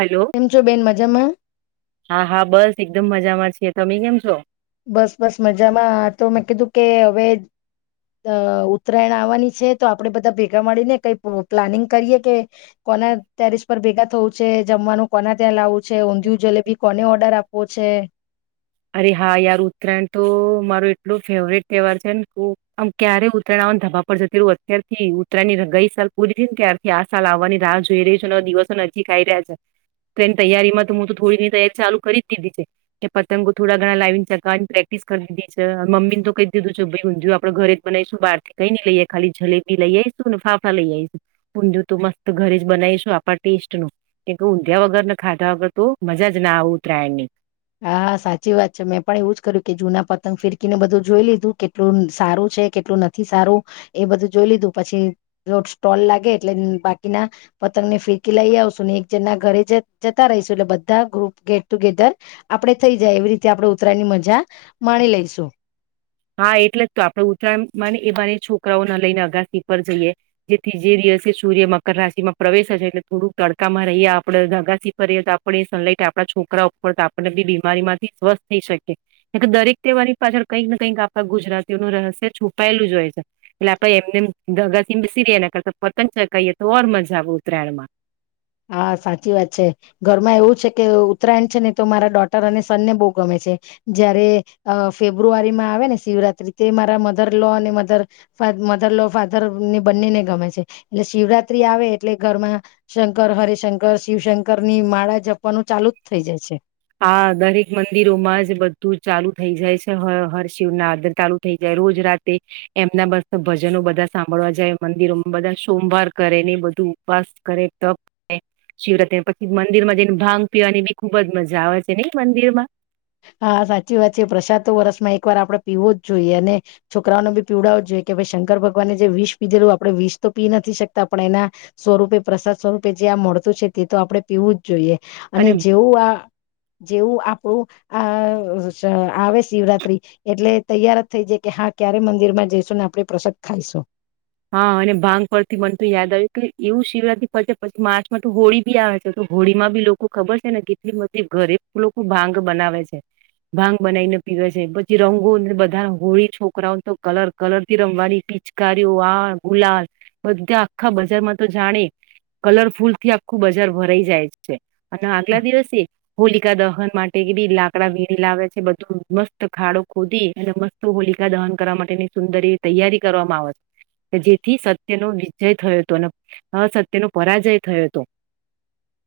Hello, કેમ છો બેન મજામાં? હા-હા બસ એકદમ મ મજા માં જ છીએ તમે કેમ છો? બસ, બસ મજામાં આ તો મેં કીધું કે હવે અ ઉત્તરાયણ આવવાની છે તો આપડે બધા ભેગા મળી ને કઈ પ્લાનિંગ કરીએ કે કોના ટેરેિસ પર ભેગા થવું છે? જમવાનું કોના ત્યાં લાવું છે? ઊંધિયું જલેબી કોને ઓર્ડર આપવો છે? અરે, હા યાર ઉત્તરાયણ તો મારો એટલો ફેવરેટ તહેવાર છે ને કે આમ ક્યારે ઉત્તરાયણ આવવાને ધબા પરડ જતી રહું અત્યારથી ઉત્તરાયણની ગઈ સાલ પૂરી થ ને ત્યારથી આ સાલ આવવાની રાહ જોઈ રહી છે અને દિવસો નજીક આ આવી રહ્યા છે તો એની તૈયારી માં તો હું તો થોડી તૈયારી ચાલુ કરી જ દીધી છે કે પછ પતંગો થોડા ઘણા લાવીને ચગાવવાની પ્રેક્ટિસ કરી દીધી છે અને મમ્મીને તો કહી દીધું છે ભઈ ઊંધિયુ તો આપણે ઘરે જ બનાઈશું બહારથી કઈ નઈ લઈએ ખાલી જલેબી લઈ આવીઈશું ને ફાફડા લઈ આવીઈશું ઊંધિયુ તો મસ્ત ઘરે જ બનાવીશું આપણા ટેસ્ટ નું કેમ ઊંધિયા વગર ને ખાધા વગર તો મજાજ ના આવ ઉતરાયણની. હા, સાચી વાત છે મેં પણ એવું જ કર્યું કે જૂના પતંગ ફિરકીને બધું જોઈ લીધું કેટલું સારું છે કેટલું નથી સારું એ બધું જોઈ લીધું પછી સ્ટોલ લાગે એટલે બાકીના પતંગ ને ફિરકી લઈ આવશું ને એક જના ઘરે જ જતા રહીશું એટલે બધા ગ્રુપ ગેટ ટુગેધર આપડણે થઈ જાય એવી રીતે આપણે ઉતરાયણની મજા માણી લઈશું. હા, એટલે જ તો આપણેે ઉત્તરાયણ મા એ બહાને છોકરાઓને લઈને અગાસી પર જઈએ જેથી જે દિવસે સૂર્ય મકર રાશિ માં પ્રવેશ હશે એટલે થોડુંક તડકામાં રહીએ આપડે અગાસી પર રએ તો આપણે સનલાઈટ આપણા છોકરા ઉપર તો આપણને બી બીમારી માંથી સ્વસ્થ થઈ શકીએ દરેક તેહેવાની પાછળ કંઈક ને કં કઈક આપણા ગુજરાતીઓ નું રહસ્ય છુપાયેલું જ હોય છે એટલે આપે એમને દગાસસીરી કરતા પતંગ ચકઈએ તો ઓર મજા આવે ઉતરાયણમાં. હા, સાચી વાત છે ઘરમાં એવું છે કે ઉત્તરાયણ છે ને તો મારા ડોટર અને સનને બહુ ગમે છે જયારે ફેબ્રુઆરીમાં આવે ને શિવરાત્રી તે મારા મધર લો અને મધર-મધર લો, ફાધર ને બંનેને ગમે છે એટલે શિવરાત્રી આવે એટલે ઘરમાં શંકર હરિશંકર શિવશંકર ની માળા જપ વા નું ચાલુ જ થઈ જાય છે. હા, દરેક મંદિરોમાં જ બધું ચાલુ થઈ જાય છે હર હર શિવ નાથ ચાલુ થઈ જાય રોજ રાતે એમના બસ ભજનો બધા સાંભળવા જાય મંદિરોમાં બધા સોમવાર કરે ને બધું ઉપવાસ કરે, તપ કરે, શિવરાત્રી પછી મંદિર માં જઈને ભાંગ પીવાની ભી ખુબ જ મજા જ આવે છે નહી મંદિરમાં હા, સાચી વાત છે પ્રસાદ તો વર્ષમાં એક વાર આપણે પીવો જ જોઈએ અને છોકરાઓને ભી પીવડાવો જ જોઈએ કે ભાઈ શંકર ભગવાને જે વિષ પીધેલું આપણેે વિષ તો પી નથી શકતા પણ એના સ્વરૂપે પ્રસાદ સ્વરૂપે જે આ મળતું છે તે તો આપડણે પીવું જ જોઈએ. અને જેવું આ, જેવું આપ ઓ આ આવે શિવરાત્રી એટલે તૈયાર જ થઈ જાય કે હા, ક્યારે મંદિર માં જઈશું ને આપે પ્રસાદ ખાઈશું. હા, અને ભાંગ પરથી મન તો યાદ આવયુ કે એવું શિવરાત્રી પછ પછી માર્ચમાં તો હોળી ભી આવે છે તો હોળીમાં ભી લોકો ખબર છે ને કેટલી બધી ઘરે લોકો ભાંગ બનાવે છે, ભાંગ બનાવીને પીવે છે પછી રંગો બધા હોળી છોકરાઓ તો કલર-કલર થી રમવાની પિચકારીઓ આ ગુલા બધા આખા બજારમાં તો જાણે કલરફુલ થી આખું બજાર ભરાઈ જાય છે અને આગલા દિવસે હોલિકા દહન માટે બી લાકડા વીણી લાવે છે બધું મસ્ત ખાડો ખોદી અને મસ્ત હોલિકા દહન કરવા માટેની સુંદર એવી તૈયારી કરવામાં આવે છે. કે જેથી સત્યનો વિજય થયો હતો અને અ સત્યનો પરાજય થયો હતો.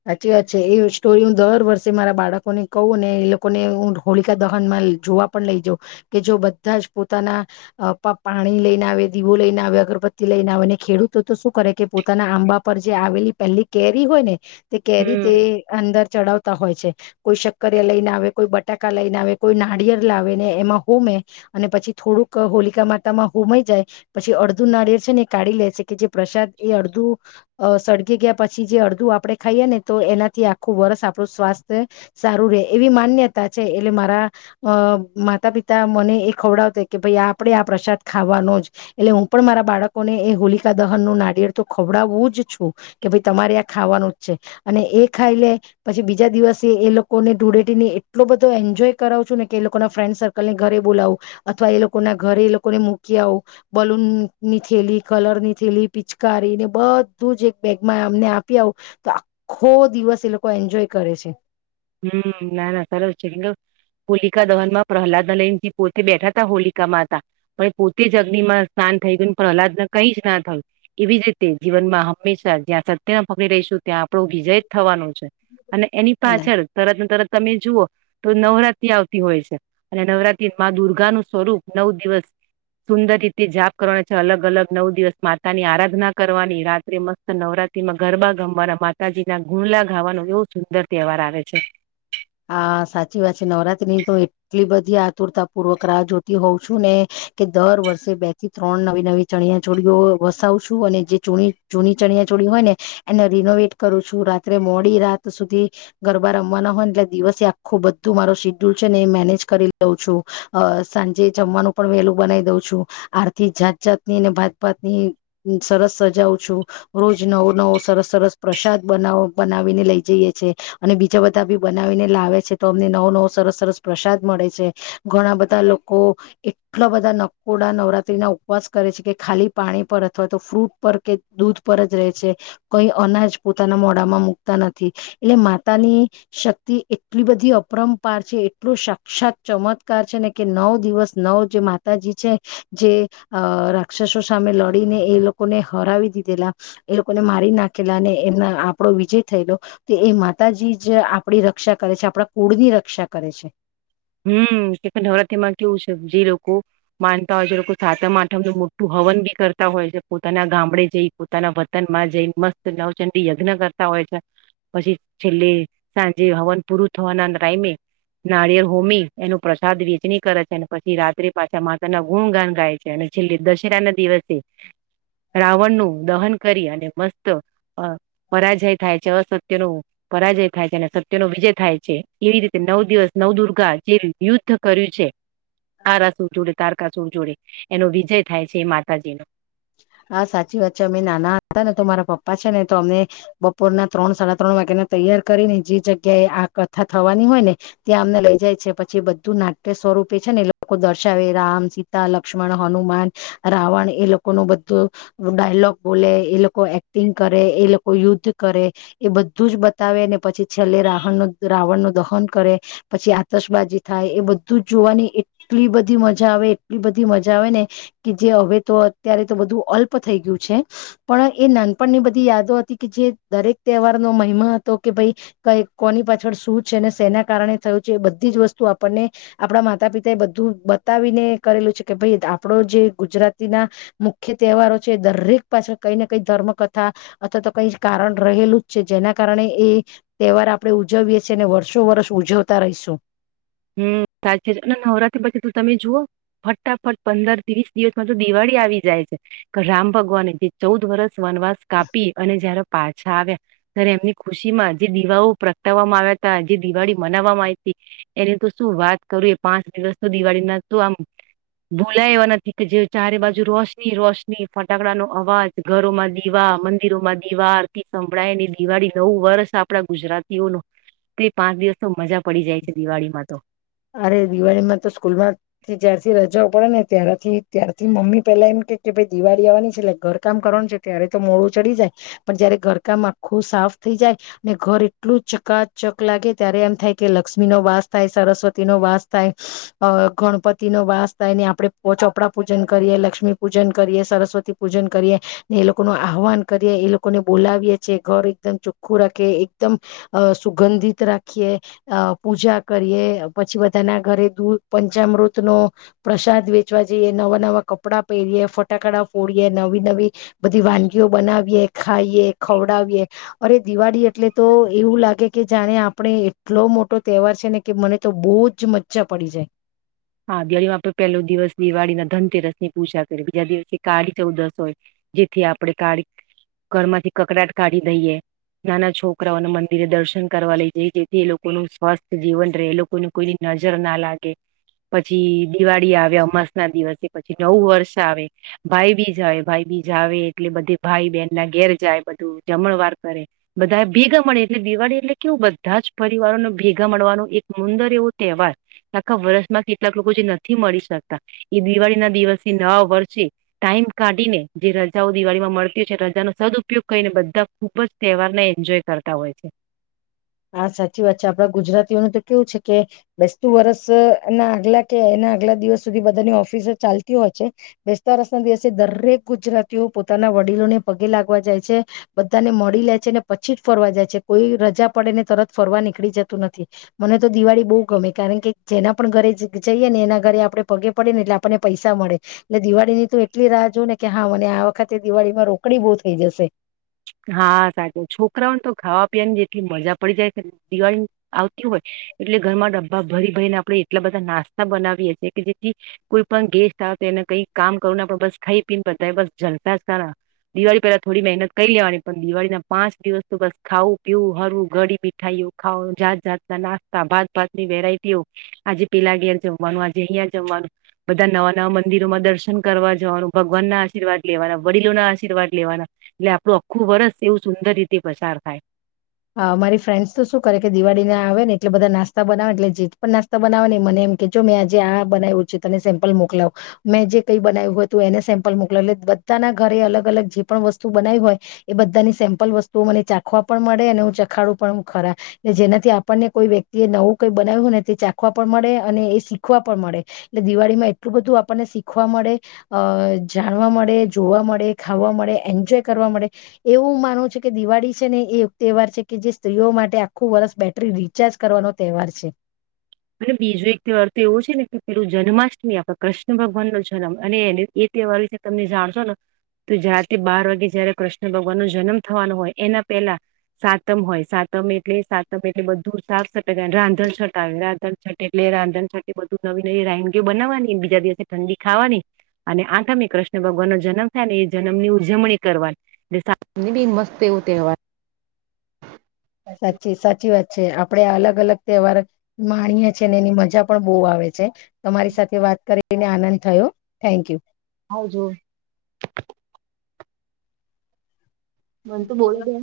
સાચ્છી વાચ્છી એ સ્ટોરી હું દર વર્ષે મારા બાળકોને કહું ને એ લોકોને હું હોલિકા દહન માં જોવા પણ લઈ જાઉં કે જો બધા જ પોતાના પાણી લઈ ને આવે દીવો લઈને આવે અગરબત્તી લઈ ને આવે ને ખેડૂતો તો શું કરે કે પોતાના આંબા પર જે આવેલી પહેલી કેરી હોય ને. તે કેરીતે હમ અંદર ચડાવતા હોય. કોઈ શક્કરિયા લઈને આવે કોઈ બટાકા લઈને આવે કોઈ નારિયળ લાવે ને એમાં હોમે અને પછી થોડુંક હોલિકા માતામાં હોમાઈ જાય પછી અડધું નારિયે છે ને એ કાઢી લે છે કે જે પ્રસાદ એ અડધું સળગી ગયા પછી જે અડધું આપડે ખાઈએ ને તો એનાથી આખું વર્ષ આપણું સ્વાસ્થ્ય સારું રહેે એવી માન્યતા છે એટલે મારા માતા પિતા મને એ ખવડાવતા કે ભાઈ આપડે આ પ્રસાદ ખાવાનો જ એટલે હું પણ મારા બાળકોને એ હોલિકા દહન નું નારિયેળ તો ખવડાવવું જ છું કે ભાઈ તમારે આ ખાવાનું અને એ ખાઈ લ પછી બીજા દિવસે એ લોકોને ધૂળેટીીને એટલો બધો એન્જોય કરાવું છું ને કે એ લોકો ના ફ્રેન્ડ સર્કલને ઘરે બોલાવું અથવા એ લોકો ના ઘરે એ લોકોને મૂકી આવું બલૂનની થેલી કલર ની થેલી પિચકારીને બધું જ એક બેગમાં અમને આપી આવું. તો આખો દિવસ એ લોકો એન્જોય કરે છે. હમ ના ના સરસ છે કે હોલિકા દહન માં પ્રહલાદ લઈ ને પોતે બેઠા ત હોલિકામાં હતા પણ પોતે જ અગ્નિ માં સ્નાન થઈ ગયું પ્રહલાદ કઈ જ ના થયું એવી જ રીતે જીવનમાં હંમેશા જ્યાં સત્યને પકડી રહીશું ત્યાં આપણો વિજય જ થવાનો. અને એની પાછળ તરત તરત તમે જુઓ તો નવરાત્રી આવતી હોય છે અને નવરાત્રી મા દુર્ગાનુંું સ્વરૂપ નવ દિવસ સુંદર રીતે જાપ કરવાનું છે અલગ અલગ નવ દિવસ માતા ની આરાધના કરવાની રાત્રે મસ્ત નવરાત્રીમાં ગરબા ગમવાના માતાજીના ગુંડલા ગાવાનું એવો સુંદર તહેવાર આવે છે. છે. હા સાચી વાત છે નવરાત્રીની તો એટલી બધી આતુરતા પૂર્વક રાહ જોતી હોઉં છું ને કે દર વર્ષે બે થી ત્રણ નવી નવી ચણિયા ચોળીઓ વસાવ છું અને જે ચૂ ચૂની ચણિયાચોળી હોય ને એને રિનોવેટ કરું છું રાત્રે મોડી રાત સુધી ગરબા રમવાના હોય એટલે દિવસે આખું બધું મારો શેડ્યુલ છે ને એ મેનેજ કરી દઉં છું અ સાંજે જમવાનું પણ વહેલું બનાવી દઉં છું આરથી જાત જાત ની અનેને ભાતભાતની સરસ સજા છું રોજ નવો નવો સરસ સરસ પ્રસાદ બનાવ બનાવીને લઈ જઈએ છે અને બીજા બધા બી લ છે તો અમને નવો નવો સરસ સરસ પ્રસાદ મળે છે ઘણા બધા લોકો એટલા બધા નકોડા નવરાત્રી ના ઉપવાસ કરે છે કે ખાલી પાણી પર અથવા તો ફ્રૂટ પર કે દૂધ પર જ રહે છે કઈ અનાજ પોતાના મોડામાં મુકતા નથી એટલે માતાની તે એટલી બધી અપરંપાર છે એટલો સાક્ષાત ચમત્કાર છે ને કે નવ દિવસ નવ જે માતાજી છે જે રાક્ષસો સામે લડીને એ લોકોને હરાવી દીધેલા એ લોકોને મારી નાખેલા ને એમના આપડો વિજય થયેલો એ માતાજી જ આપડી રક્ષા કરે છે આપણા કોળની રક્ષા કરે છે. હમ કે નવરાતી માં કેવું છે. જે લોકો માનતા હોય છે લોકો સાતમ આઠમ ન મોટું હવન બી કરતા હોય છે પોતાના ગામડે જઈ પોતાના વતન માં જઈ મસ્ત નવચંડી યજ્ઞ કરતા હોય છે પછી છેલ્લે સાંજે હવન પૂરું થવાના ટાઈમે નારિયેર હોમી એનું પ્રસાદ વેચણી કરે છે અને પછી રાત્રે પાછા માતા ના ગુણગાન ગાય છે અને છેલ્લે દશેરા ના દિવસે રાવણ નું દહન કરી અને મસ્ત અ પરાજય થાય છે અસત્ય ન પરાજય થાય છે અને સત્ય નો વિજય થાય છે એવી રીતે નવ દિવસ નવ દુર્ગ [unintelligible] યુદ્ધ કર્યું છે. આ રસું જોડે તાર સર જોડે એનો વિજય થાય છે એ માતાજીનો હા સાચી વાત છે અમે નાના હતા ને તો મારા પપ્પા છે ને તો અમને બપોરના ત્રણ સાડા ત્રણ વાગ્યાને તૈયાર કરીને જે જગ્યાએ આ કથા થવાની હોય ને ત્યાં અમને લઈ જાય છે પછી એ બધું નાટ્ય સ્વરૂપે છે ને એ લોકો દર્શાવે રામ સીતા લક્ષ્મણ હનુમાન રાવણ એ લોકો લોકો ન બધું ડાયલોગ બોલે એ લોકો એક્ટિંગ કરે એ લોકો યુદ્ધ કરે એ બધું જ બતાવે ને પછી છેલ્લે રાહણ રાવણ નું દહન કરે પછી આતશબાજી થાય એ બધું જ જોવાની એટલી બધી મજા આવે એટલી બધી મજા આવે ને કે જે હવે તો ત્યારે તો બધું અલ્પ થઈ ગયું છે પણ એ નાનપણની બધી યાદો હતી કે જે દરેક તહેવારનોો મહિમા હતો કે ભાઈ ક કોની પાછળ શું છે ને શેના કારણે થયું છે એ બધી જ વસ્તુ આપણને આપડા માતા પિતા એ બધું બતાવીને કરેલું છે કે ભાઈ આપડો જે ગુજરાતીના મુખ્ય તહેવારો છે દરેક પાછળ કઈ ને કઈ ધર્મ કથા અથવા તો કઈ કારણ રહેલું જ છે જેના કારણે એ તહેવાર આપણે ઉજવીએ છેીએ ને વર્ષો વર્ષ ઉજવતા રહીશું. હમ સાચી જ અને નવરાત્રી પછી તો તમે જુઓ ફટાફટ પંદર ત્રીસ દિવસમાં તો દિવાળી આવી જાય છે રામ ભગવાને જે ચૌદ વરસ વનવાસ કાપી અને જયારે પાછા આવ્યા ત્યારે એમની ખુશી માં જે દિવાઓ પ્રગટાવવામાં આવ્યા ત જે દિવાળી મનાવવામાં આવી હતી. એની તો શું વાત કરું એ પાંચ દિવસ દિવાળી ના તો આમ ભૂલાય એવા નથી કે જે ચારે બાજુ રોશની રોશની ફટાકડા નો અવાજ ઘરોમાં દીવા મંદિરોમાં દીવારતી સંભળાયેની દિવાળી નવું વર્ષ આપડા ગુજરાતીઓ ન તે પાંચ દિવસ મજા પડી જાય. દિવાળીમાં તો અરે દિવાળીમાં તો સ્કૂલ માંથી જ્યારથી રજાઓ પડે ને તારથી ત્યારથી મમ્મી પેલા એમ કે કે ભાઈ દિવાળી આવવાની છે એટલે ઘરકામ કરવાનું છે ત્યારે તો મોડું ચડી જાય પણ જયારે ઘરકામ આખું સાફ થઈ જાય ને ઘર એટલું ચકાચક લાગે ત્યારે એમ થાય કે લક્ષ્મી નો વાસ થાય. સરસ્વતી ન વાસ થાય ગણપતિ નો વાસ થાય ને આપડે ચોપડા પૂજન કરીએ, લક્ષ્મી પૂજન કરીએ સરસ્વતી પૂજન કરીએ ને એ લોકો ન આહવાન કરીએ એ લોકોને બોલાવીએ છે, ઘર એકદમ ચોખ્ખું રાખએ એકદમ સુગંધિત રાખીએ પૂજા કરીએ. પછી બધાના ઘરે દૂધ, પંચામૃત નો પ્રસાદ વેચવા જઈએ, નવા નવા કપડાં પહેરીએે ફટાકડા ફોડીએ નવી, નવી બધી વાનગીઓ બનાવીએ ખાઈએ, ખવડાવીએ અરે દિવાળી. એટલે, તો એવું લાગે. કે જાણે, આપણે એટલો મોટો તહેવાર છે ને કે મને. તો, બહુ જ મજ્જા પડી જાય. હા, દિવાળીમાં આપે પહેલો દિવસ દિવાળી ના ધનતેરસ ની પૂજા કરીએ બીજા, દિવસે કાળી ચૌદશ હોય જેથી આપણે કાળી ઘરમાંથી કકડાટ કાઢી દઈએ નાના છોકરાઓના મંદિરે દર્શન કરવા લઈ જઈ, જેથી એ લોકોનું સ્વસ્થ જીવન રહે, લોકોને કોઈની નજર ના લાગે. પછી. દિવાળી આવ્યા, અમાસ ના દિવસે. પછી નવું વર્ષ આવે ભાઈ, બીજ આવે ભાઈ બીજ, આવે એટલે બધે ભાઈ બહેન ના ઘેર જાય બધું, જમણવાર કરે બધા ભેગા મળે એટલે દિવાળી એટલે કેવું બધા જ, પરિવારોને ભેગા મળવાનો, એક મુંંદર એવો તહેવાર આખા વર્ષ. માં કેટલાક લોકો જે નથી મળી શકતા, એ દિવાળી ના દિવસથી નવા વર્ષે ટાઈમ કાઢીને જે રજાઓ દિવાળીમાં મળતી હોય છે, રજાનો સદ ઉપયોગ કરીને બધા ખૂબજ, તહેવારને એન્જોય કરતા હોય છે. હા સાચી વાત છે આપડા ગુજરાતીઓનું તો કેવું છે, કે બેસતું વરસ ના આગલા કે એના આગલા દિવસ સુધી બધાની ઓફિસ ચાલતી હોય છે, બેસતા વરસ ના દિવસે દરેક ગુજરાતીઓ પોતાના વડીલોને પગે લાગવા જાય છે, બધાને મળી લે છેને, પછી જ ફરવા જાય છે, કોઈ રજા. પડે ને તરત ફરવા નીકળી જતું, નથી મને તો દિવાળી બહુ ગમે કારણ કે જેના, પણ ઘરે જઈએ ને એના ઘરે આપડણે પગે પડે ને એટલે આપણને, પૈસા મળે એટલે દિવાળીની તો એટલી રાહ જોય, ને કે હા મને આ વખતે દિવાળીમાં રોકડી બહુ થઈ, જશે. હા, સાચું છોકરાઓને તો ખાવા. જેટલી મજા પડી જાય દિવાળ આવતી હોય, એટલે ઘરમાં ડબ્બા ભરી ભરીને આપણે, એટલા બધા નાસ્તા બનાવીએ છએ, કે જે. કોઈ, પણ ગેસ આવ તો એને. કઈ, કામ કર ના. બસ ખાઈ, પીન પતાય બસ. જલપ્યાસ કર. દિવાળી, પેલા થોડી મહેનત. લઈ લેવાની પણ દિવાળી ના પાંચ દિવસ, તો બસ ખાવું પીવું હરવું ઘડી મીઠાઈઓ ખાવાનું જાત જાતના, નાસ્તા ભાત ભાતની વેરાયટીઓ આજે પેલા ઘર જમવાનું આજે, અહિયાંયા જમવાનું, બધા નવા નવા મંદિરોમાં દર્શન કરવા જવાનું, ભગવાન ના આશીર્વાદ લેવાના વડીલો ના આશીર્વાદ લેવાના. એટલે આપણું, આખું વરસ, એવું સુંદર રીતે પસાર થાય. હા, મારી ફ્રેન્ડ્સ તો શું કરે કે દિવાળી ના આવે, ને એટલે બધા નાસ્તા બનાવે એટલે જે પણ નાસ્તા બનાવે ને મને એમ કેજો મેં આજે આ બનાવ્યું છે, તને સેમ્પલ મોકલાવ મેં જે કઈ બનાવ્યું હોય, તો એને સેમ્પલ મોકલાવ એટલે બધાના ઘરે અલગ અલ જે પણ વસ્તુ બનાવી હોય, એ બધાની સેમ્પલ વસ્તુઓ મને ચાખવા પણ મળે. હું, ચખાડું પણ ખરાલે જેનાથી આપણને કોઈ વ્યક્તિ એ નવું કઈ, બનાવ્યું ને તે ચાખવા પણ મળે અને એ શીખવા, પણ મળે એટલે દિવાળી માં એટલું બધું આપણને શીખવા, મળે અ જાણવા મળે જોવા, મળે ખાવા મળે એન્જોય કરવા મળે એવું માનવું છે કે દિવાળી છે ને એ. તહેવાર છે, કે જે સ્ત્રીઓ માટે આખું વર્ષ બેટરી રિચાર્જ, કરવાનો તહેવાર છે. અને બીજો એક તહેવાર તો એવો છે, ને કે પેલું જન્માષ્ટમી, આપે કૃષ્ણ ભગવાન નો જન્મ અને એ તહેવાર તમે જાણશો, ને તો જાતે બાર વાગે જયારે કૃષ્ણ ભગવાન, ન જન્મ થવાનો હોય એના પેલા સાતમ હોય સાતમ એટલે સાતમ, એટલે બધું સાફ સટ રાંધણ છટાવે. રા છ, એટલે રાંધણ છટ, એ બધું નવી નવી રાનગીઓ બનાવાની બીજા, દિવસે ઠંડી ખાવાની અને આઠમી કૃષ્ણ ભગવાન નો જન્મ થાય, ને એ જન્મ, ની ઉજવણી કરવાની એ મસ્ત એવું તહેવાર. સાચી, સાચી વાત છે. છે, આપડે અલગ અલગ તહેવાર માણીયે છ, છે, અને એની મજા પણ બહ આવે છે. તમારી, સાથે વાત કરી. તેને આનંદ થયો, થેન્ક યુ. હજ. મને, તું બોલો દે.